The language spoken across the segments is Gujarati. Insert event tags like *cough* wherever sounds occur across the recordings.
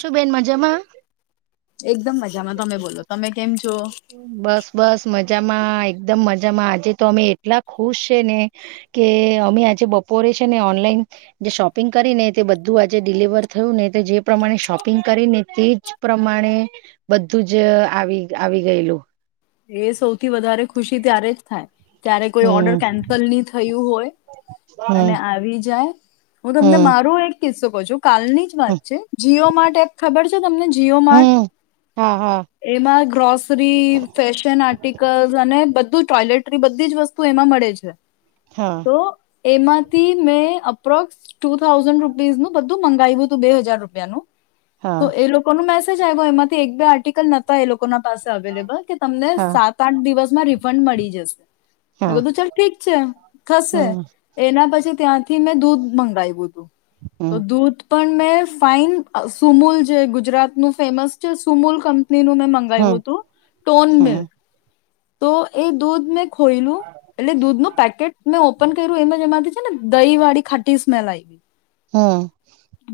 શું બેન મજામાં? એકદમ મજામાં, તમે બોલો તમે કેમ છો બસ બસ મજા. એકદમ મજામાં, આજે તો અમે એટલા ખુશ છે ને કે અમે આજે બપોરે ઓનલાઈન જે શોપિંગ કરીને તે બધું આજે ડિલિવર થયું ને જે પ્રમાણે શોપિંગ કરીને તેજ પ્રમાણે બધું જ આવી આવી ગયેલું એ સૌથી વધારે ખુશી ત્યારે જ થાય, જ્યારે કોઈ ઓર્ડર હમ કેન્સલ નહી થયું હોય અને હમ આવી જાય, હું તમને હમ મારું એક કિસ્સો કહ છું કાલની જ વાત હમ છે, જીઓ માર્ટ એપ ખબર છે તમને જીઓ માર્ટ હમ હા હા એમાં ગ્રોસરી ફેશન આર્ટિકલ્, અને બધું ટોયલેટરી બધી જ વસ્તુ એમાં મળે છે હા તો એમાંથી મેં અપ્રોક્સ ટુ થાઉઝેન્ડ રૂપીસ નું બધું મંગાવ્યું હતું બે હજાર રૂપિયાનું હા તો એ લોકો ન મેસેજ આવ ગયો એમાંથી એક બે આર્ટિકલ નોતા એ લોકો ના પાસે અવેલેબલ કે તમને હા સાત આઠ દિવસમાં રિફંડ મળી જશે મે હા કીધું ચલ ઠીક છે થશે હમ એના પછી ત્યાંથી થી મેં દૂધ મગાવ્યું હતું હમ તો દૂધ પણ મેં ફાાઈન સુમૂલ જે ગુજરાતનું ફેમસ છે સુમૂલ ક મે માવ હમ હતું ટોન મ હમ તો એ દૂધ મે ખોયલુ એટલે દૂધ નુ પેકેટ ઓપન કર્યું એમ એમાંથી છે ને દહી વાળી ખાટી સ્મેલ આઈ હમ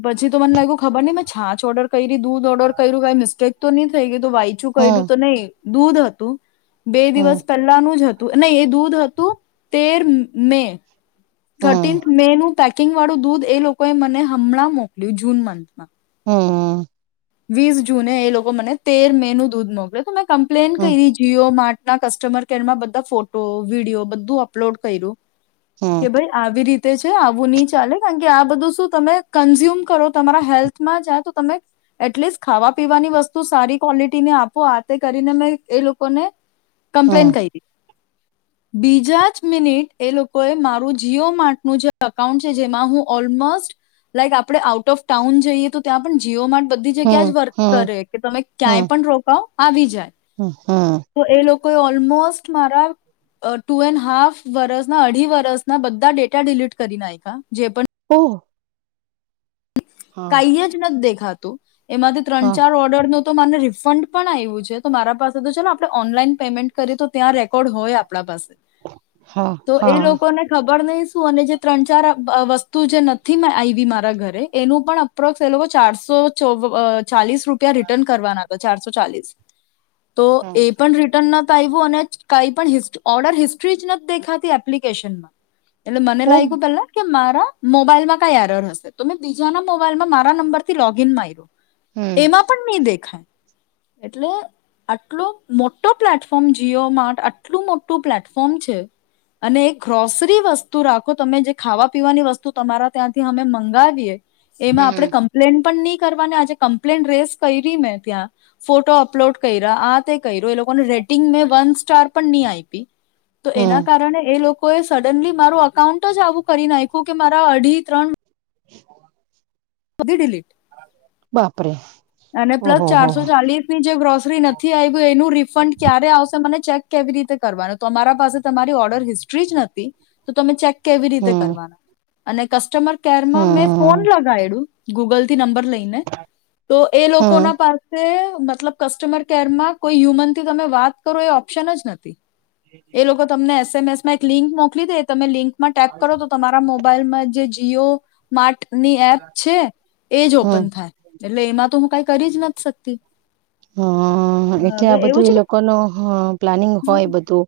પછી તો મને લાગ્યું ખબર ની મેં છાછ ઓર્ડર કેયરી દૂધ ઓર્ડર કર્યું કઈ મિસ્ટેક તો નહી થઈ ગઈ વાઈચું કર્યું હમ તો નહી દૂધ હતું બે હમ દિવસ પહેલાનું જ હતું ન એ દૂધ હતું તેર મે હમ થર્ટીન્થ મે નું પેકિંગ વાળું દૂધ એ લોકોએ મને હમણાં મોકલ્યું જૂન મંથમાં હા વીસ જૂને એ લોકો મને તેર મે નું દૂધ મોકલે તો મેં કમ્પ્લેન કરી જીઓ માટે ના કસ્ટમર કેર માં બધા ફોટો વિડીયો બધું અપલોડ કર્યું હમ કે ભાઈ આવી રીતે છે આવું નહી ચાલે કારણ કે આ બધું શું તમે કન્ઝ્યુમ કરો તમારા હેલ્થમાં જાય તો તમે એટલીસ્ટ ખાવા પીવાની વસ્તુ સારી ક્વોલિટીને આપો આ તે કરીને મેં એ લોકોને હમ કંપ્લેન્ટ કઈરી *inaudible* બીજા જ મિનિટ એ લોકો એ મારું જીઓ માર્ટનું જે અકાઉન્ટ છે જેમાં હું ઓલમોસ્ટ લાઈક આપણે આઉટ ઓફ ટાઉન જઈએ તો ત્યાં પણ જીઓ માર્ ક્યા જ હમ વર્ક હમ કરે કે તમે હમ ક્યાંય પણ રોકાવ આવી જાય હમ હમ તો એ લોકોએ ઓલમોસ્ટ મારા ટુ એન્ડ હાફ વર્સના અઢી વર્સના બધા ડેટા ડિલીટ કરી નાયેખાયા જે ઓ કઈ જ નથી દેખાતું એમાંથી ત્રણ હા ચાર ઓર્ડર નો તો મને રિફંડ પણ આવ્યું છે તો મારા પાસે તો ચાલો આપણે ઓનલાઈન પેમેન્ટ કરીએ તો ત્યાં ર પણ હોય આપણા પાસે હા તો એ હા લોકોને ખબર નહીં અને જે ત્રણ ચાર અ વસ્તુ જે નથી આવી મારા ઘરે એ પણ અપ્રોક્સ એ લોકો ચારસો અ ચાલીસ રૂપિયા રિટર્ન કરવાના હતા ચારસો ચાલીસ તો હા એ પણ રિટર્ન અને કઈ પણ ઓર્ડર હિસ્ટ્રી જ નથી દેખાતી એપ્લિકેશન માં એટલે મને ઓમ લાગ્યું પેલા કે મારા મોબાઈલમાં કઈ આરર હશે તો મેં બીજાના મોબાઈલમાં મારા નંબર થી લોગ ઇન માર્યો એમાં પણ નહી દેખાય હ *inaudible* એટલે આટલો મોટો પ્લેટફોર્મ જીઓ માટેર્ટ આટલું મોટું પ્લેટફોર્મ છે અને એ ગ્રોસરી વસ્તુ રાખો તમે જે ખાવા પીવાની વસ્તુ તમારા ત્યાંથી અમે મંગાવિય એમાં હમ આપડણે કમ્પ્લેન પણ નહી કરવાનાં આજે કમ્પ્લે રેશ ક‌યેરી મે ત્યા ફોટો અપલોડ કેઇરા આ તે કેયરો એ લોકો ને રેટિંગ મે વન સ્ટાર પણ નહી આપી તો હમ એના કારણે એ લોકો કો એ સડનલી મારું અઉન્ટ જ આવું કરી નાખ્યું કે મારા અઢી ત્રણ હ *inaudible* બંધી ડિલીટ બાપરે અને પ્લસ ઓહો હો ચારસો ચાલીસની જે ગ્રોસરી નથી આવ્યું એનું રિફંડ ક્યારે આવશે મને ચેક કેવી રીતે કરવાનું તમારા પાસે તમારી ઓર્ડર હિસ્ટ્રી જ નથી તો તમે ચેક કેવી રીતે હમ કરવાનું અને કસ્ટમર કેર મેં ફોન હમ લગાવું ગૂગલથી નંર લઈને તો એ લોકો હમ ના પાસે મતલબ કસ્ટમર કેરમાં કોઈ હ્યુમન થી તમે વાત કરો એ ઓપ્શન જ નથી એ લોકો તમને એસએમએસ માં એક લિંક મોકલી દે તમે લિંક માં ટેપ કરો તો તમારા મોબાઈલમાં જે જીઓ માર્ટ ની એપ છે એજ હમ ઓપન થાય એટલે એમાં તો હું કઈ કરી જ નથી શકતી હમ એટલે હવે આ એવું બધું એ છે કે લોકો ન પ્લાનિંગ હોય બધું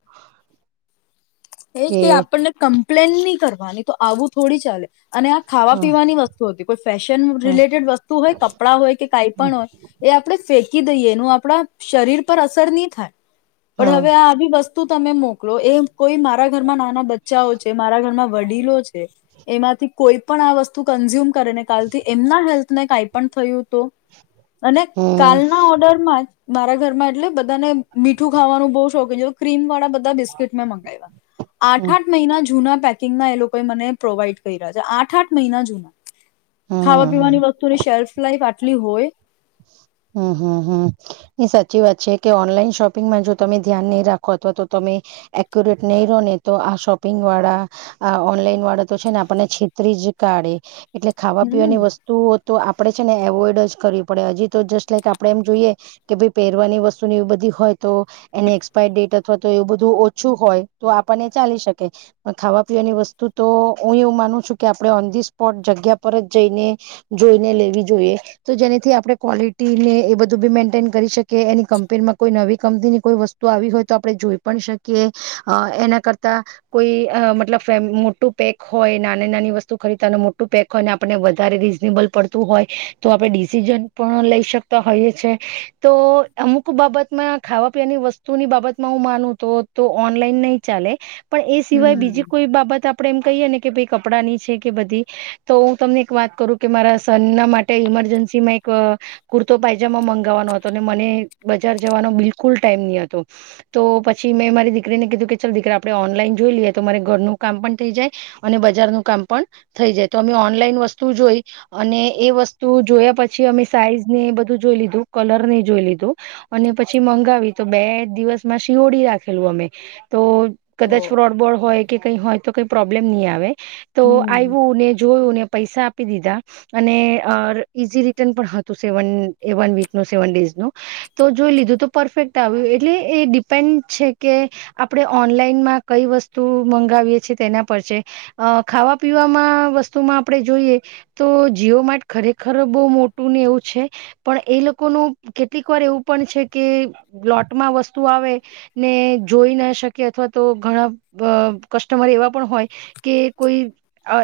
એજ કે આપણને કમ્પ્લેન નહી કરવાની તો આવું થોડી ચાલે અને આ હ હ ખાવા પીવાની વસ્તુ હતી કોઈ ફેશન હ રિલેટેડ વસ્તુ હોય કપડાં હોય કે કઈ પણ હોય આપણે ફેંકી દઈએ એનું આપણા શરીર પર અસર નહી થાય પણ હમ હવે આ આવી વસ્તુ તમે મોકલો એ કોઈ મારા ઘરમાં નાના બચ્ચાઓ છે મારા ઘરમાં વડીલો છે એમાંથી કોઈ પણ આ વસ્તુ કન્ઝ્યુમ ને કાલ થી એમના હેલ્થ ને કાંઈ પણ થયું તો અને કાલના ઓર્ડર માં જ મારા ઘરમાં એટલે બધાને મીઠું ખાવાનું બહુ શોખીન છે ક્રીમ વાળા બધા બિસ્કીટ મેં મંગાવ્યા આઠ હમ આઠ મહિના જૂના પેકિંગના એ લોકો મને પ્રોવાઈડ કરી રહ્યા છે આઠ આઠ મહિના જૂના ખાવા હમ પીવાની વસ્તુની શેલ્ફ લઇફ આટલી હોય હમ હમ હમ એ સાચી વાત છે કે ઓનલાઈન શોપિંગમાં જો તમે ધ્યાન નહી રાખો અવા તો તમે એક્યુરેટ નહી રહો ને તો આ શોપિંગ વાળા ઓનલાઈન વાળા તો છે ને છેતરી જ કાઢે એટલે ખાવા હમ પીવાની વસ્તુઓ તો આપડે છે ને એવોઈડ જ કરી પડે હજી તો જસ્ટ લાઈક આપણે એમ જોઈએ કે ભાઈ પહેરવાની વસ્તુ ની એ બધી હોય તો એની એક્સપાયર ડેટ અથવા તો એવું બધું ઓછું હોય તો આપણને ચાલી શકે પણ ખાવા પીવાની વસ્તુ તો માનું છું કે આપણે ઓન ધી સ્પોટ જગ્યા પર જ જઈને જોઈને લેવી જોઈએ તો જેનાથી આપ આપણે ક્વોલિટીને એ બધું બી મેન્ટેન કરી શકીએ એની કં્પેનમાં કોઈ નવી કંપની કોઈ વસ્તુ આવી હોય તો આપણે આપ જોઈ પણ શકીએ એના કરતા કોઈ મતલબ ફ મોટું પેક હોય નાની નાની વસ્તુ ખરીદતા મોટું પેક હોય અને આપને વધારે રીઝનેબલ પડતું હોય તો આપડે ડિસિઝન પણ લઈ શકતા હોઈએ છે તો અમુક બાબતમાં ખાવા પીવાની વસ્તુની બાબતમાં નલા નહી ચાલે પણ એ સિય બીજી હમ કોઈ બાબત આપ એમ કહી કે ભ કપડા ની છે કે બધી તો હું તમને એક વાત કરું કે મારા સન ના માટે ઈમરજન્સી માં કુર્તો પાયજામા મંગાવવાનો હતો ને મને બજાર જવાનો બિલકુલ ટાઈમ નહ હતો તો પછી મેં મારી દીકરીને કીધું કે ચાલ દીકરા આપડે ઓનલાઈન જોઈ લઈએ તો મારે ઘરનું કામ પણ થઈ જાય અને બજનું કામ થઈ જાય તો અમે ઓનલાઈન વસ્તુ જોઈ અને એ વસ્તુ જોયા પછી પછી અમે સાઈઝ ને બધું જોઈ લીધું કલર ને જોઈ લીધું અને પછી મંગાવી તો બે દિવસ બસમાં શિઓડી રાખેલું અમે તો ઓ કદાચ ફોડ બોડ હોય કે કઈ હોય તો કઈ પ્રોબ્લેમ નહી આવે તો હમ આવું ને જોયું ને પૈસા આપી દીધા અને ઈઝ રી વીક સેવન ડે તો જોઈ લીધું પરફેક્ટ આવ એટલે તે ડિપેન્ડ છે કે આપણે ઓનલાઈનમાં કઈ વસ્તુ મંગાવીએ છેીએ તેના પર છે અ ખાવા પીવાવામાં વસ્તુમાં આપડણે જોઈએ તો જીઓ માર્ટ ખરેખર બહ મોટ એવું છે પણ એ લોકોનું કેટલીક વાર એવું પણ છે કે બ્ટમાં વસ્તુ આવે ને જોઈ ના શકે અથવા તો ઘણા અ કસ્ટમર એવા પણ હોય કે કોઈ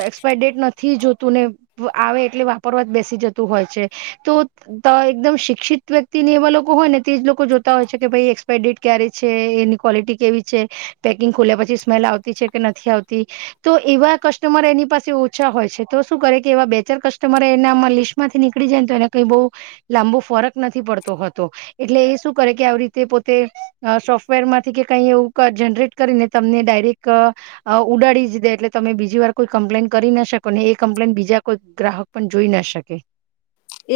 એક્સપાયર ડેટ નથી જોતું ને આવે એટલે વાપરવા જ બેસી જતું હોય છે તો એકદમ શિક્ષિત વ્યક્તિને એવા લોકો હોય ને તે જ લોકો જોતા હોય છે કે ભાઈ એક્સપાય ડેટ ક છે એની ક્વલિટી કેવી છે પેકિંગ ખોલ્યા પછી સ્મેલ આવતી છે કે નથી આવતી તો એવા કસ્ટમર એની પાસે ઓછા હોય છે તો શું કરે કે એવા બેચર કસ્ટમર એના આમાં લિસ્ટમાંથી નીકળ પનીકડી જાય ને તો એને કઈ બહુ લાંબો ફરક નથી પડતોતો એટલે એ શું કરે કે આવી રીતે પોતે સોફ્ટવેર માંથી કે કઈ એવું જનરેટ કરીને તમને ડાયરેક્ટ ઉડાડી જ દે એટલે તમે બીજી વાર કોઈ કમ્પ્લેન કરી ના શકો ને એ કમ્પ્લેન બીજા કોઈ ગ્રાહક પણ જોઈ ના શકે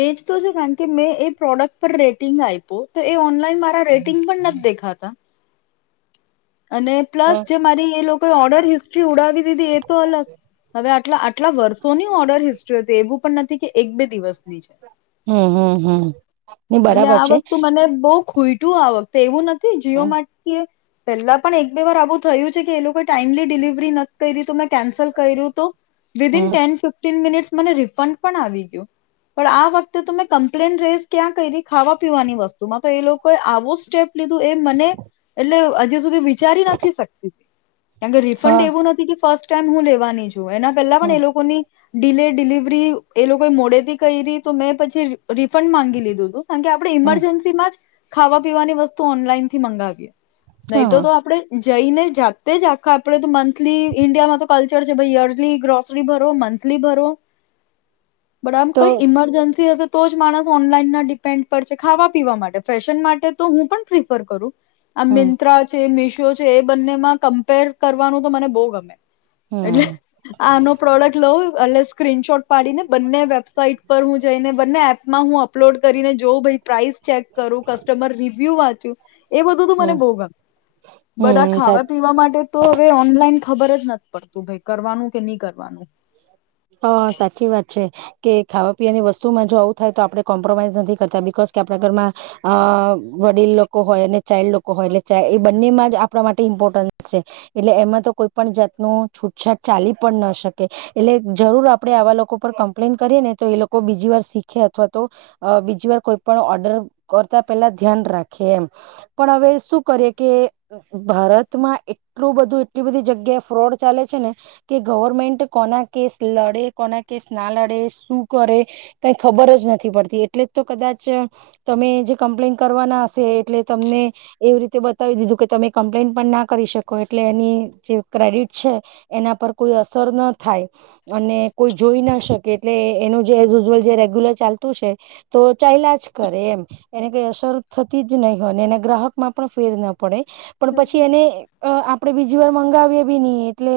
એજ તો છે કારણ કે મેં એ પ્રોડક્ટ પર રેટિંગ આપ્યું તો એ ઓન *unintelligible* મારા રેટિંગ પણ નથી દેખાતા. અને પ્લસ હમ જે મારી એ લોકોએ ઓર્ડર હિસ્ટ્રી ઉડાવી દીધી એ તો અલગ હવે આટ આટલા વર્ષોની ઓર્ડર હિસ્ટ્રી હતી એવું પણ નથી કે એક બે દિવસની છે. હમ્મ હમ્મ હમ્મ. એટલે આ વખતું મને બહ ખોઈટું આ વખતે એવું નથી જીઓ હમ માટે થી પેલા પણ એક બે વાર આવું થયું છે કે એ લોકો ટાઈમલી ડિલિવરી નથી કરી દી તું મેં કેન્સલ કર્યું તો વિદન ટેન ફિફ્ટીન મિનિટ્સ મને રિફંડ પણ આવી ગ્યું પણ આ વખતે તો મે કમ્પ્લેન રેજ કયા કયરી ખાવા પીવાની વસ્તુમાં તો એ લોકો આવો સ્ટેપ લીધું એ મને એટલે હજી સુધી વિચારી નથી શકતી. કારમ કે રિફંડ હા એવું નથી કે ફર્સ્ટ ટાઈમ હું લેવાની છું એના પહેલા પણ હમ એ લોકોની ડીલે ડિલિવરી એ લોકો મોડેથી કઈ રહી તો મેં પછી રિફંડ માંગી લીધું. હતું કારણ કે આપણે હમ ઈમરજન્સી માં જ ખાવા પીવાની વસ્તુ ઓનલાઈન થી મંગાવીએ. નહી તો હા તો આપડે જઈને જાતે જ આખા આપણે તો મંથલી ઇન્ડિયામાં તો કલ્ચર છે ભાઈ યરલી ગ્રોસરી ભરો મંથ લી ભરો. બટ આમ તો કઈ ઈમરજન્સી હશે તો જ માણસ ઓનલાઈન ના ડી પેન્ટ પર છે ખાવા પીવા માટે ફેશન માટે તો હું પણ પ્રિફર કરું. આ હમ મિંત્રા છે મીશો છે એ બંનેમાં કમ્પેર કરવાનું તો મને બહુ ગમે. એટલે હમ આનો પ્રોડક્ટ લઉ એટ સ્ક્રીનશોટ પાડીને બંને વેબસાઇટ પર હું જઈને બંને એપમાં હું અપલોડ કરીને જોઉં ભાઈ પ્રાઇસ ચેક કરું કસ્ટમર રિવ્યુ વાંચ્યું. એ બધું તો હમ મને બહુ ગમે બટ આ હમ સાચી ખાવા પીવા માટે તો હવે ઓનલાઈન ખબર જ નથી પડતું ભ કરવાનું કે નહી કરવાનું. હા સાચી વાત છે કે ખાવા પીવાની વસ્તુમાં જો આવું થાય તો આપડણે કોમ્પ્રોમાઈઝ નથી કરતા બિકાઝ કે આપણા ઘરમાં અ વડીલ લોકો હોય અને ચાઇલ્ડ લોકો હોય એટલે એ બંનેમાં જ આપણા માટે ઇમ્પોર્ટન્સ છે એટલે એમાં તો કોઈ પણ જાતનું છૂટછાટ ચાલી પણ ન શકે એટલે જરૂર આપડણે આવા લોકો પર કમ્પ્લેન કરીએ ને તો એ લોકો બીજી વાર શીખે અથવા તો બીજી વાર કોઈ પણ ઓર્ડર કરતા પેલા ધ્યાન રાખીએ એમ પણ હવે શું કરીએ કે ભારતમાં એટલું બધું એટલી બધી જગ્યાએ ફ્રોડ ચાલે છે ને કે ગવર્મેન્ટ કોના કેસ લડે કોના કેસ ના લડે શું કરે કઈ ખબર જ નથી પડતી એટલે તો કદાચ જ જે કમ્પ્લેન કરવાના હશે એટલે તમને એવી રીતે બતાવી દીધું કે તમે કમ્પ્લેન પણ ના કરી શકો એટલે એની જે ક્રેડિટ છે એના પર કોઈ અસર ન થાય. અને કોઈ જોઈ ના શકે એટલે એનું જે ઝલ જે રેગ્યુલર ચાલતું છે તો ચ યલાજ કરે એમ એને કઈ અસર થતી જ નહી હોય એને ગ્રાહક માં પણ ફેર ના પડે. પણ પછી હમ એને અ આપડણે બીજી વાર મંગાવીએ બી ન એટલે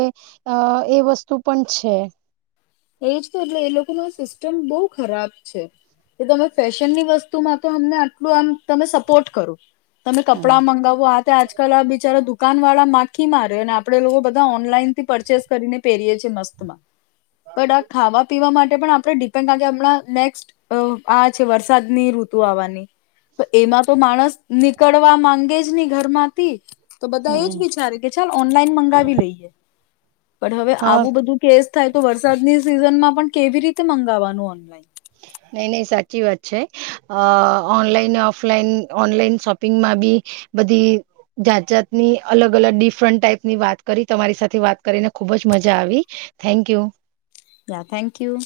અ એ વસ્તુ પણ છે. એજ તો જો એ લોકોનો સિસ્ટમ બહુ ખરાબ છે. એ તમે ફેશનની વસ્તુમાં તો અમને આટલું આમ તમે સપોર્ટ કરો. તમે કપડા હમ મંગાવો આ આજકાલ આ બિચારા દુખ કાન વાળા માખી મારે અને આપણેે લોકો બધા ઓનલાઈન થી પરચેસ કરીને પહેરીએ છીએ મસ્તમાં. બટ આ ખાવા પીવા માટે પણ આપણે ડિપેન્ડ કાર કે આમણા નેક્સ્ટ આ છે વરસાદની ઋતુ તો અવાની એમાં તો માણસ નીકળવા માંગે જ નહી ઘરમાંથી. તો બધા એજ હમ વિચારે કે ચલ ઓનલાઈન મંગાવી લઈએ પણ હવે હા આવું બધું કેસ થાય તો વરસાદ ની સિઝન માં પણ કેવી રીતે મંગાવવાનું ઓનલાઈન. હ *unintelligible* નહી નહી સાચી વાત છે અ ઓનલાઈન ઓફલાઈન ઓનલાઈન શોપિંગમાં બી બધી જાત જાતની અલગ અલગ ડિફરન્ટ ટાઈપ ની વાત કરી તમારી સાથે વાત કરીને ખુબ જ મજા આવી thank you. Yeah thank you.